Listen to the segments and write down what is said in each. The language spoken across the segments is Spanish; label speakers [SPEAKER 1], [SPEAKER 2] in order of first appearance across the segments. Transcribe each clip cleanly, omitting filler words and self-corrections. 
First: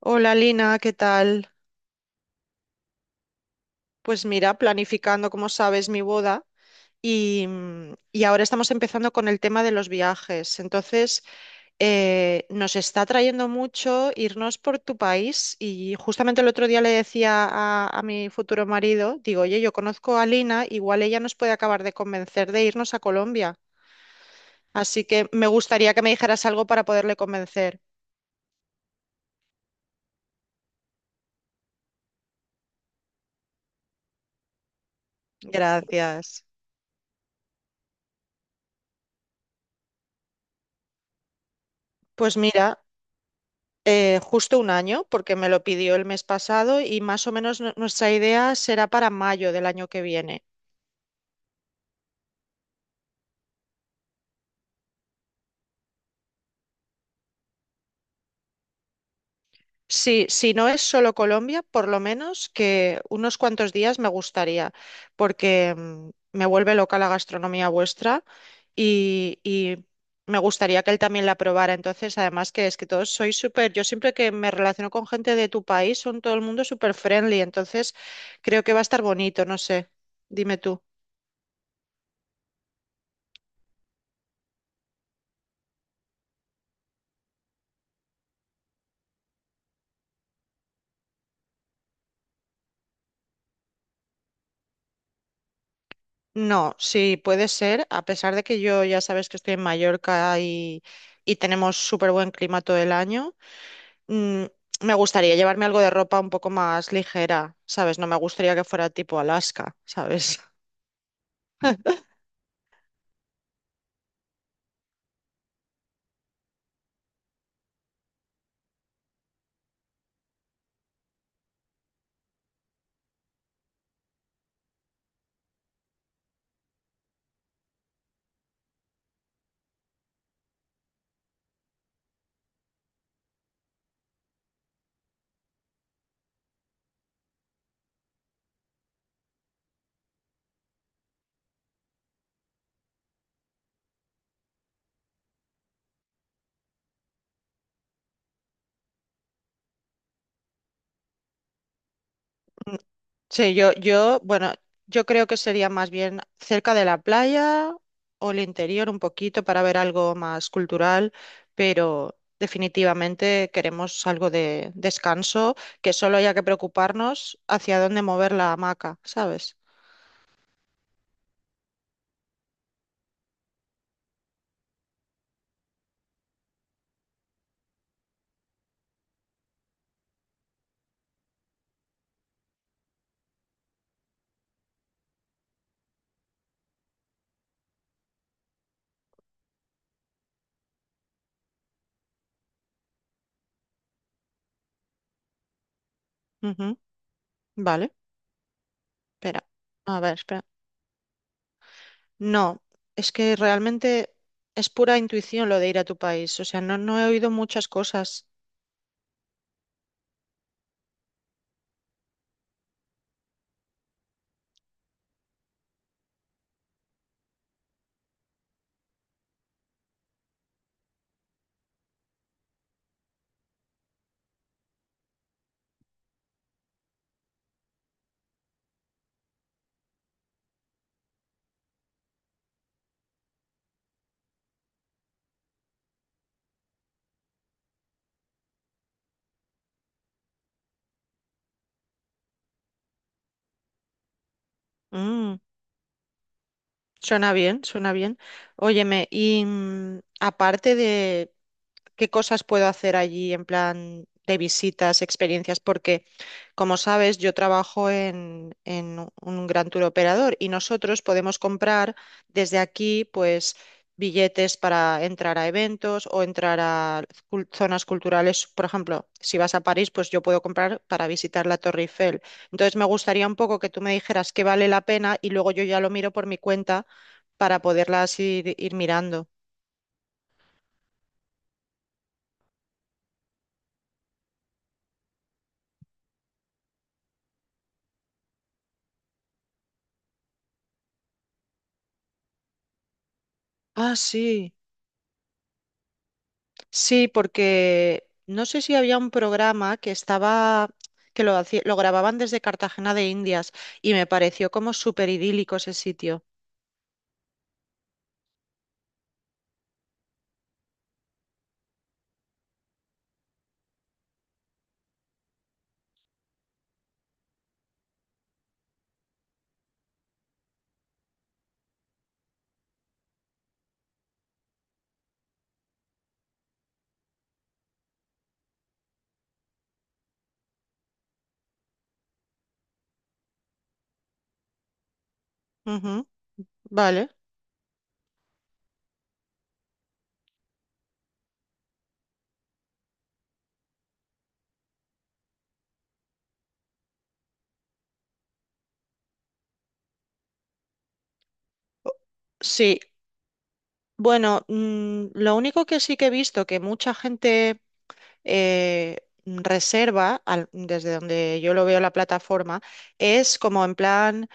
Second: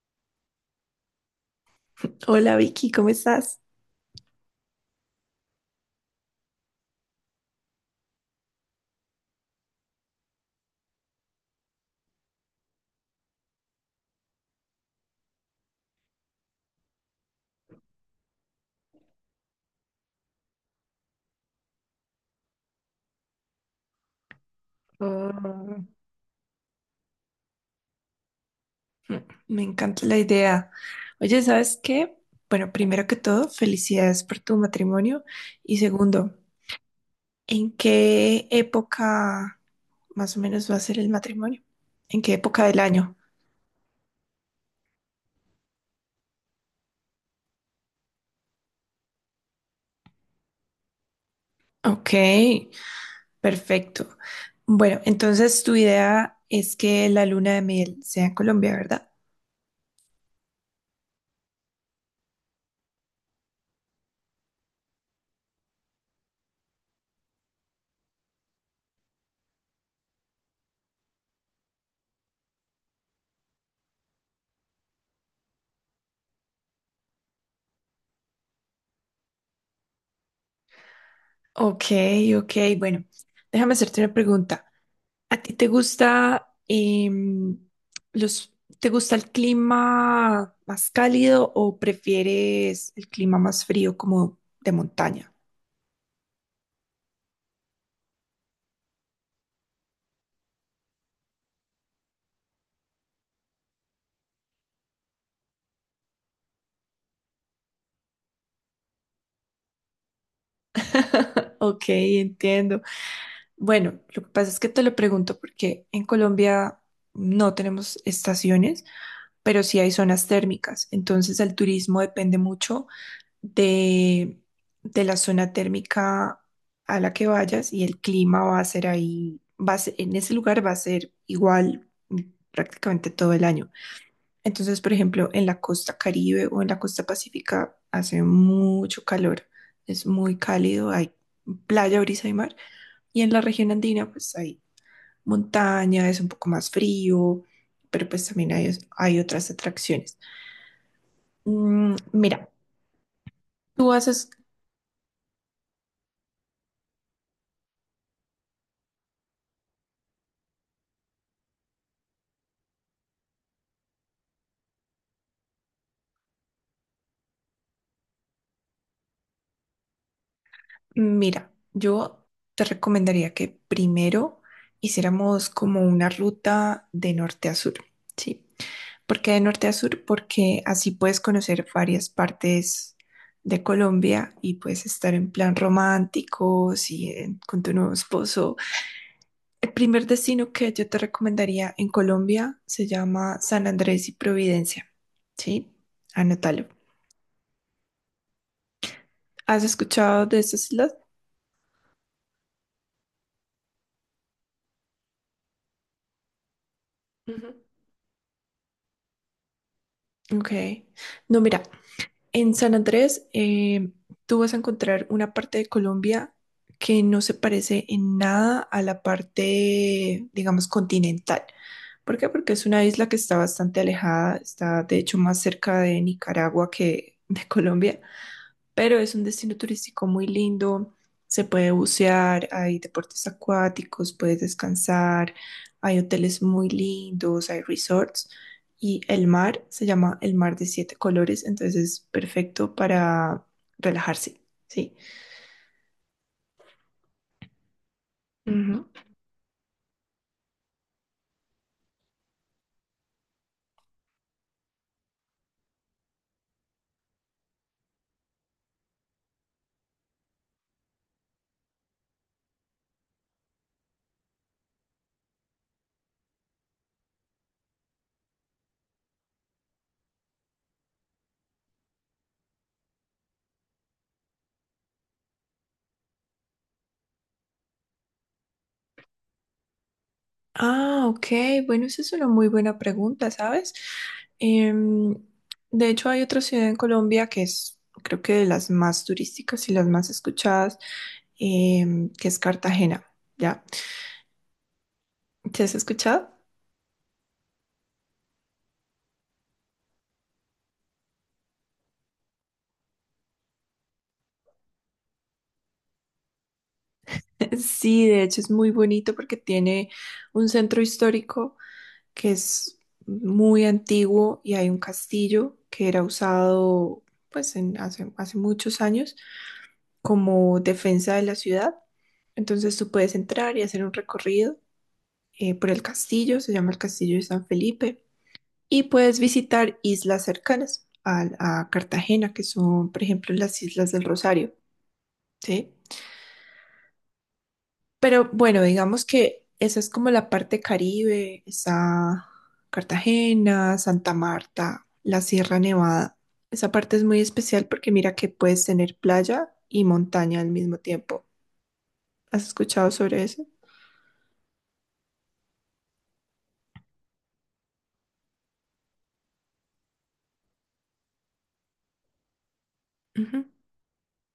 [SPEAKER 1] Hola Lina, ¿qué tal?
[SPEAKER 2] Hola Vicky, ¿cómo estás?
[SPEAKER 1] Pues mira, planificando, como sabes, mi boda y ahora estamos empezando con el tema de los viajes. Entonces, nos está atrayendo mucho irnos por tu país y justamente el otro día le decía a mi futuro marido, digo, oye, yo conozco a Lina, igual ella nos puede acabar de convencer de irnos a Colombia. Así que me
[SPEAKER 2] Oh,
[SPEAKER 1] gustaría que me dijeras algo para poderle convencer.
[SPEAKER 2] mm, me encanta la idea. Oye, ¿sabes qué? Bueno, primero que todo, felicidades por tu matrimonio. Y segundo,
[SPEAKER 1] Gracias.
[SPEAKER 2] ¿en qué época más o menos va a ser el matrimonio? ¿En qué
[SPEAKER 1] Pues
[SPEAKER 2] época del
[SPEAKER 1] mira.
[SPEAKER 2] año?
[SPEAKER 1] Justo un año, porque me lo pidió el mes pasado y más o menos nuestra idea será para mayo del año que viene.
[SPEAKER 2] Ok, perfecto. Bueno, entonces tu idea es que la luna de miel sea en Colombia, ¿verdad?
[SPEAKER 1] Sí, si no es solo Colombia, por lo menos que unos cuantos días me gustaría, porque me vuelve loca la gastronomía vuestra y me gustaría que él también la probara. Entonces, además que es que todos sois súper, yo siempre que me relaciono con gente de tu país, son todo el mundo súper friendly, entonces creo que va a estar bonito, no sé, dime tú.
[SPEAKER 2] Ok, ok, bueno, déjame hacerte una pregunta. ¿A ti te gusta em, los, te gusta el clima más cálido o prefieres el clima más frío como de montaña?
[SPEAKER 1] No, sí, puede ser, a pesar de que yo ya sabes que estoy en Mallorca y tenemos súper buen clima todo el año. mm, Me gustaría llevarme algo de ropa un poco más ligera, ¿sabes? No me gustaría que fuera tipo Alaska, ¿sabes?
[SPEAKER 2] Ok, entiendo. Bueno, lo que pasa es que te lo pregunto porque en Colombia no tenemos estaciones, pero sí hay zonas térmicas. Entonces el turismo depende mucho de, de la zona térmica a la que vayas y el clima va a ser ahí, en ese lugar va a ser igual, prácticamente todo el año. Entonces, por ejemplo, en la costa Caribe o en la costa Pacífica hace mucho calor, es muy cálido, hay playa, brisa y mar. Y en la región andina, pues hay montaña, es un poco más frío, pero pues también hay otras atracciones. Mm, mira,
[SPEAKER 1] Sí,
[SPEAKER 2] tú haces.
[SPEAKER 1] bueno, yo creo que sería más bien cerca de la playa o el interior un poquito para ver algo más cultural, pero definitivamente queremos algo de descanso, que solo haya que preocuparnos hacia dónde mover la hamaca, ¿sabes?
[SPEAKER 2] Mira, yo te recomendaría que primero hiciéramos como una ruta de norte a sur, ¿sí? ¿Por qué de norte a sur? Porque así puedes conocer varias partes de Colombia y puedes estar en plan romántico, sí, con tu nuevo esposo. El primer destino que yo te recomendaría en Colombia se llama San Andrés y Providencia, ¿sí? Anótalo.
[SPEAKER 1] Ujú, vale, espera.
[SPEAKER 2] ¿Has
[SPEAKER 1] A ver,
[SPEAKER 2] escuchado de
[SPEAKER 1] espera.
[SPEAKER 2] esas islas?
[SPEAKER 1] No, es que realmente es pura intuición lo de ir a tu país, o sea, no he oído
[SPEAKER 2] Ujú.
[SPEAKER 1] muchas cosas.
[SPEAKER 2] Ok. No, mira, en San Andrés, tú vas a encontrar una parte de Colombia que no se parece en nada a la parte, digamos, continental. ¿Por qué? Porque es una isla que está bastante alejada, está de hecho más cerca de Nicaragua que de Colombia, pero es un destino turístico muy lindo. Se puede bucear, hay deportes acuáticos, puedes descansar, hay hoteles muy lindos, hay resorts y el mar se llama el mar de siete colores, entonces es perfecto para relajarse, ¿sí?
[SPEAKER 1] Mm. Suena bien, suena bien.
[SPEAKER 2] Ujú.
[SPEAKER 1] Óyeme, y aparte de qué cosas puedo hacer allí en plan de visitas, experiencias, porque como sabes, yo trabajo en un gran tour operador y nosotros podemos comprar desde aquí, pues, billetes para entrar a eventos o entrar a zonas culturales. Por ejemplo, si vas a París, pues yo puedo comprar para visitar la Torre Eiffel. Entonces, me gustaría un poco que tú me dijeras qué vale la pena y luego yo ya lo miro por mi cuenta para poderlas ir mirando.
[SPEAKER 2] Ah, ok. Bueno, esa es una muy buena pregunta, ¿sabes? Em, de hecho, hay otra ciudad en Colombia que es, creo que de las más turísticas y las más escuchadas, que es Cartagena, ¿ya?
[SPEAKER 1] Ah, sí,
[SPEAKER 2] ¿Te has escuchado?
[SPEAKER 1] sí, porque no sé si había un programa que estaba, que lo grababan desde Cartagena de Indias y me pareció como súper idílico ese sitio.
[SPEAKER 2] Sí, de hecho es muy bonito porque tiene un centro histórico que es muy antiguo y hay un castillo que era usado pues hace, hace muchos años como defensa de la ciudad. Entonces tú puedes entrar y hacer un recorrido, por el castillo, se llama el Castillo de San Felipe, y puedes visitar islas cercanas a Cartagena, que son, por ejemplo, las Islas del Rosario, ¿sí?
[SPEAKER 1] Ujú, vale,
[SPEAKER 2] Pero bueno, digamos que esa es como la parte Caribe, está Cartagena, Santa Marta, la Sierra Nevada. Esa parte es muy especial porque mira que puedes tener playa y montaña al mismo tiempo. ¿Has
[SPEAKER 1] sí.
[SPEAKER 2] escuchado sobre eso?
[SPEAKER 1] Bueno, lo único que sí que he visto que mucha gente eh, reserva, desde donde yo lo veo en la plataforma, es
[SPEAKER 2] Ujú.
[SPEAKER 1] como en plan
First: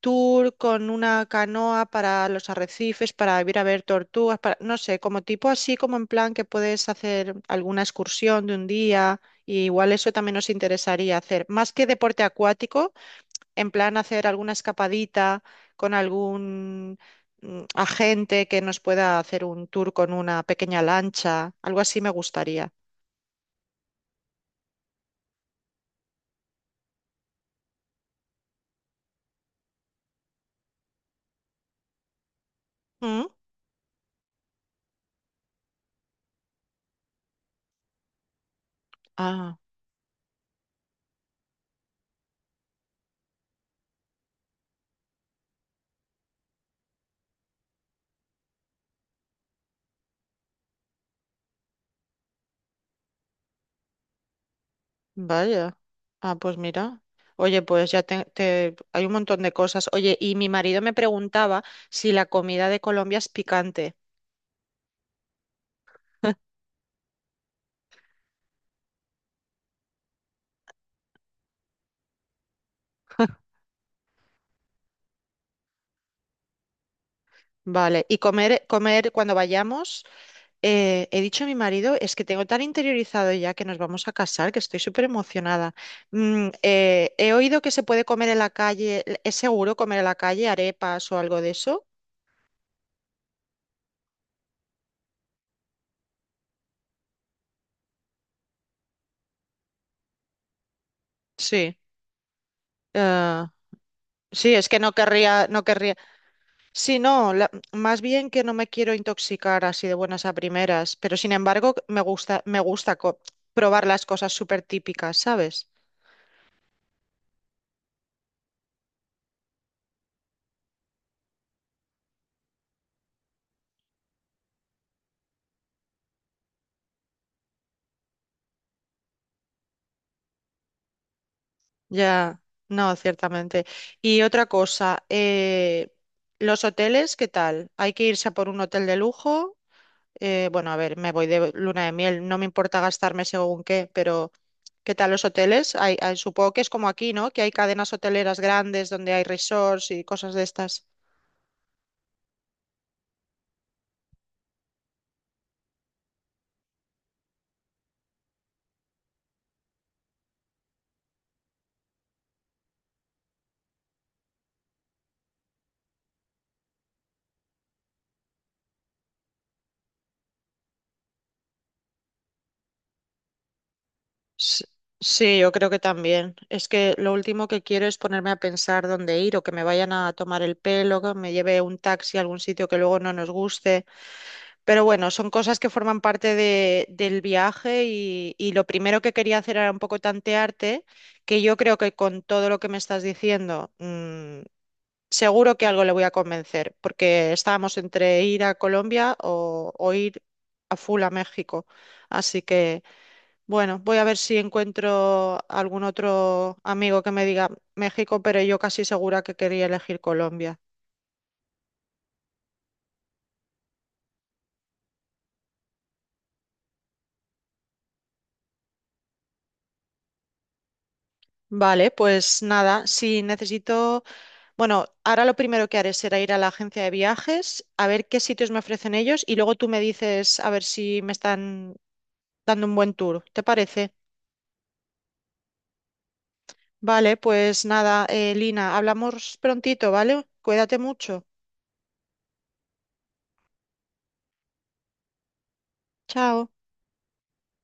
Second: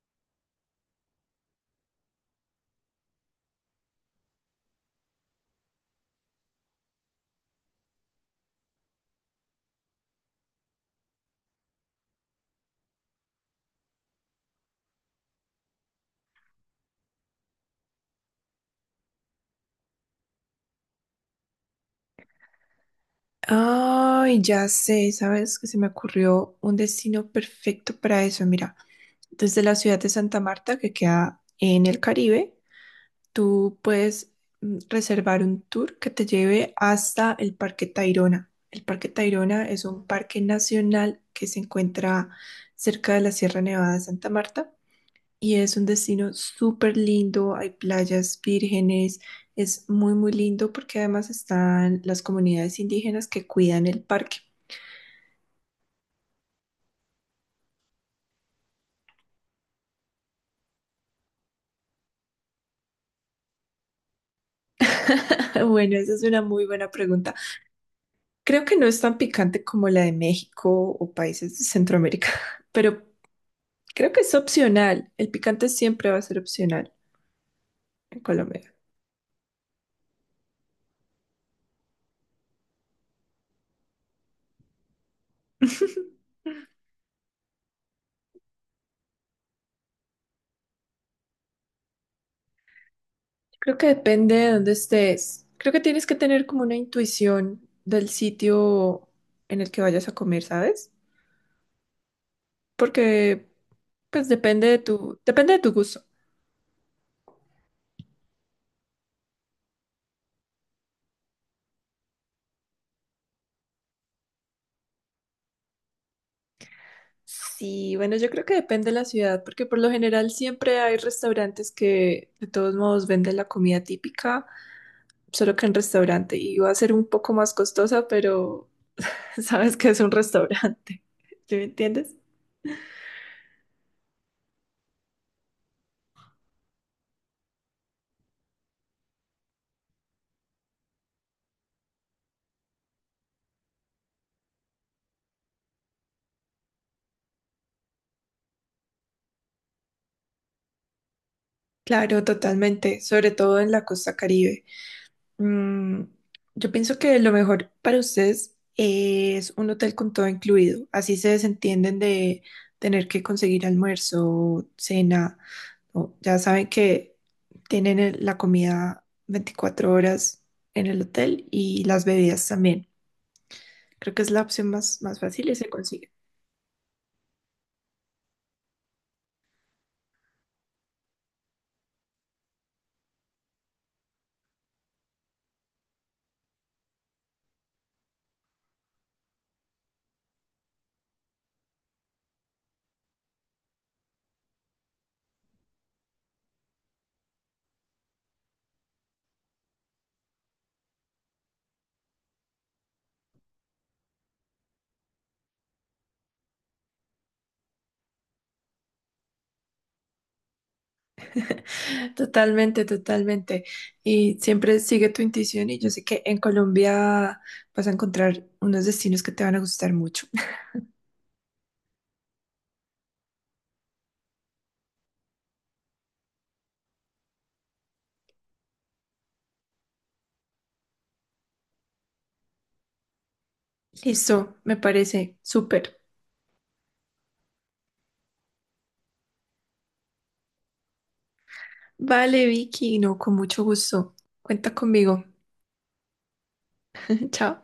[SPEAKER 1] tour con una canoa para los arrecifes, para ir a ver tortugas, para, no sé, como tipo así, como en plan que puedes hacer alguna excursión de un día, y igual eso también nos interesaría hacer, más que deporte acuático, en plan hacer alguna escapadita con algún agente que nos pueda hacer un tour con una pequeña lancha, algo así me gustaría.
[SPEAKER 2] Ay, ya sé, sabes que se me ocurrió un destino perfecto para eso. Mira, desde la ciudad de Santa Marta, que queda en el Caribe,
[SPEAKER 1] ¿Mm?
[SPEAKER 2] tú puedes reservar un tour que te lleve hasta el Parque Tayrona. El Parque
[SPEAKER 1] Ah,
[SPEAKER 2] Tayrona es un parque nacional que se encuentra cerca de la Sierra Nevada de Santa Marta y es un destino súper lindo. Hay playas vírgenes, es muy, muy lindo porque además están las comunidades indígenas que cuidan el parque.
[SPEAKER 1] vaya. Ah, pues mira. Oye, pues ya hay un montón de cosas. Oye, y mi marido me preguntaba si la comida de Colombia es picante.
[SPEAKER 2] Bueno, esa es una muy buena pregunta. Creo que no es tan picante como la de México o países de Centroamérica, pero creo que es opcional. El picante siempre va a ser opcional
[SPEAKER 1] Vale, y
[SPEAKER 2] en Colombia.
[SPEAKER 1] comer cuando vayamos, he dicho a mi marido, es que tengo tan interiorizado ya que nos vamos a casar, que estoy súper emocionada. He oído que se puede comer en la calle. ¿Es seguro comer en la calle arepas o algo de eso?
[SPEAKER 2] Creo que depende de dónde estés. Creo que tienes que tener como una intuición del sitio en el que vayas a comer, ¿sabes?
[SPEAKER 1] Sí.
[SPEAKER 2] Porque
[SPEAKER 1] Ah,
[SPEAKER 2] pues
[SPEAKER 1] sí, es que
[SPEAKER 2] depende de
[SPEAKER 1] no
[SPEAKER 2] tu
[SPEAKER 1] querría
[SPEAKER 2] gusto.
[SPEAKER 1] sí, no, más bien que no me quiero intoxicar así de buenas a primeras, pero sin embargo me gusta probar las cosas súper típicas, ¿sabes?
[SPEAKER 2] Sí, bueno, yo creo que depende de la ciudad, porque por lo general siempre hay restaurantes que de todos modos venden la comida típica, solo que en restaurante, y va a ser un poco más costosa, pero sabes que es un restaurante. ¿Sí me entiendes?
[SPEAKER 1] Ya, no, ciertamente. Y otra cosa, los hoteles, ¿qué tal? ¿Hay que irse a por un hotel de lujo? Bueno, a ver, me voy de luna de miel, no me importa gastarme según qué, pero ¿qué tal los hoteles? Supongo que es como aquí, ¿no? Que hay cadenas hoteleras grandes donde hay resorts y cosas de estas.
[SPEAKER 2] Claro, totalmente, sobre todo en la costa Caribe. Mm, yo pienso que lo mejor para ustedes es un hotel con todo incluido. Así se desentienden de tener que conseguir almuerzo, cena. Ya saben que tienen la comida 24 horas en el hotel y las bebidas también. Creo que es la
[SPEAKER 1] S-
[SPEAKER 2] opción más, más
[SPEAKER 1] Sí,
[SPEAKER 2] fácil
[SPEAKER 1] yo
[SPEAKER 2] y se
[SPEAKER 1] creo que
[SPEAKER 2] consigue.
[SPEAKER 1] también. Es que lo último que quiero es ponerme a pensar dónde ir o que me vayan a tomar el pelo, que me lleve un taxi a algún sitio que luego no nos guste. Pero bueno, son cosas que forman parte del viaje y lo primero que quería hacer era un poco tantearte, que yo creo que con todo lo que me estás diciendo, seguro que algo le voy a convencer, porque estábamos entre ir a Colombia o ir a full a México. Así que... Bueno, voy a ver si encuentro algún otro amigo que me diga México, pero yo casi segura que quería elegir Colombia.
[SPEAKER 2] Totalmente, totalmente. Y siempre sigue tu intuición y yo sé que en Colombia vas a encontrar unos destinos que te van a gustar mucho.
[SPEAKER 1] Vale, pues nada, si necesito, bueno, ahora lo primero que haré será ir a la agencia de viajes, a ver qué sitios me ofrecen ellos y luego tú me dices a ver si me están dando un buen tour, ¿te parece?
[SPEAKER 2] Listo, me parece súper.
[SPEAKER 1] Vale, pues nada, Lina, hablamos prontito, ¿vale? Cuídate mucho.
[SPEAKER 2] Vale, Vicky, no, con mucho gusto. Cuenta conmigo.
[SPEAKER 1] Chao.
[SPEAKER 2] Chao.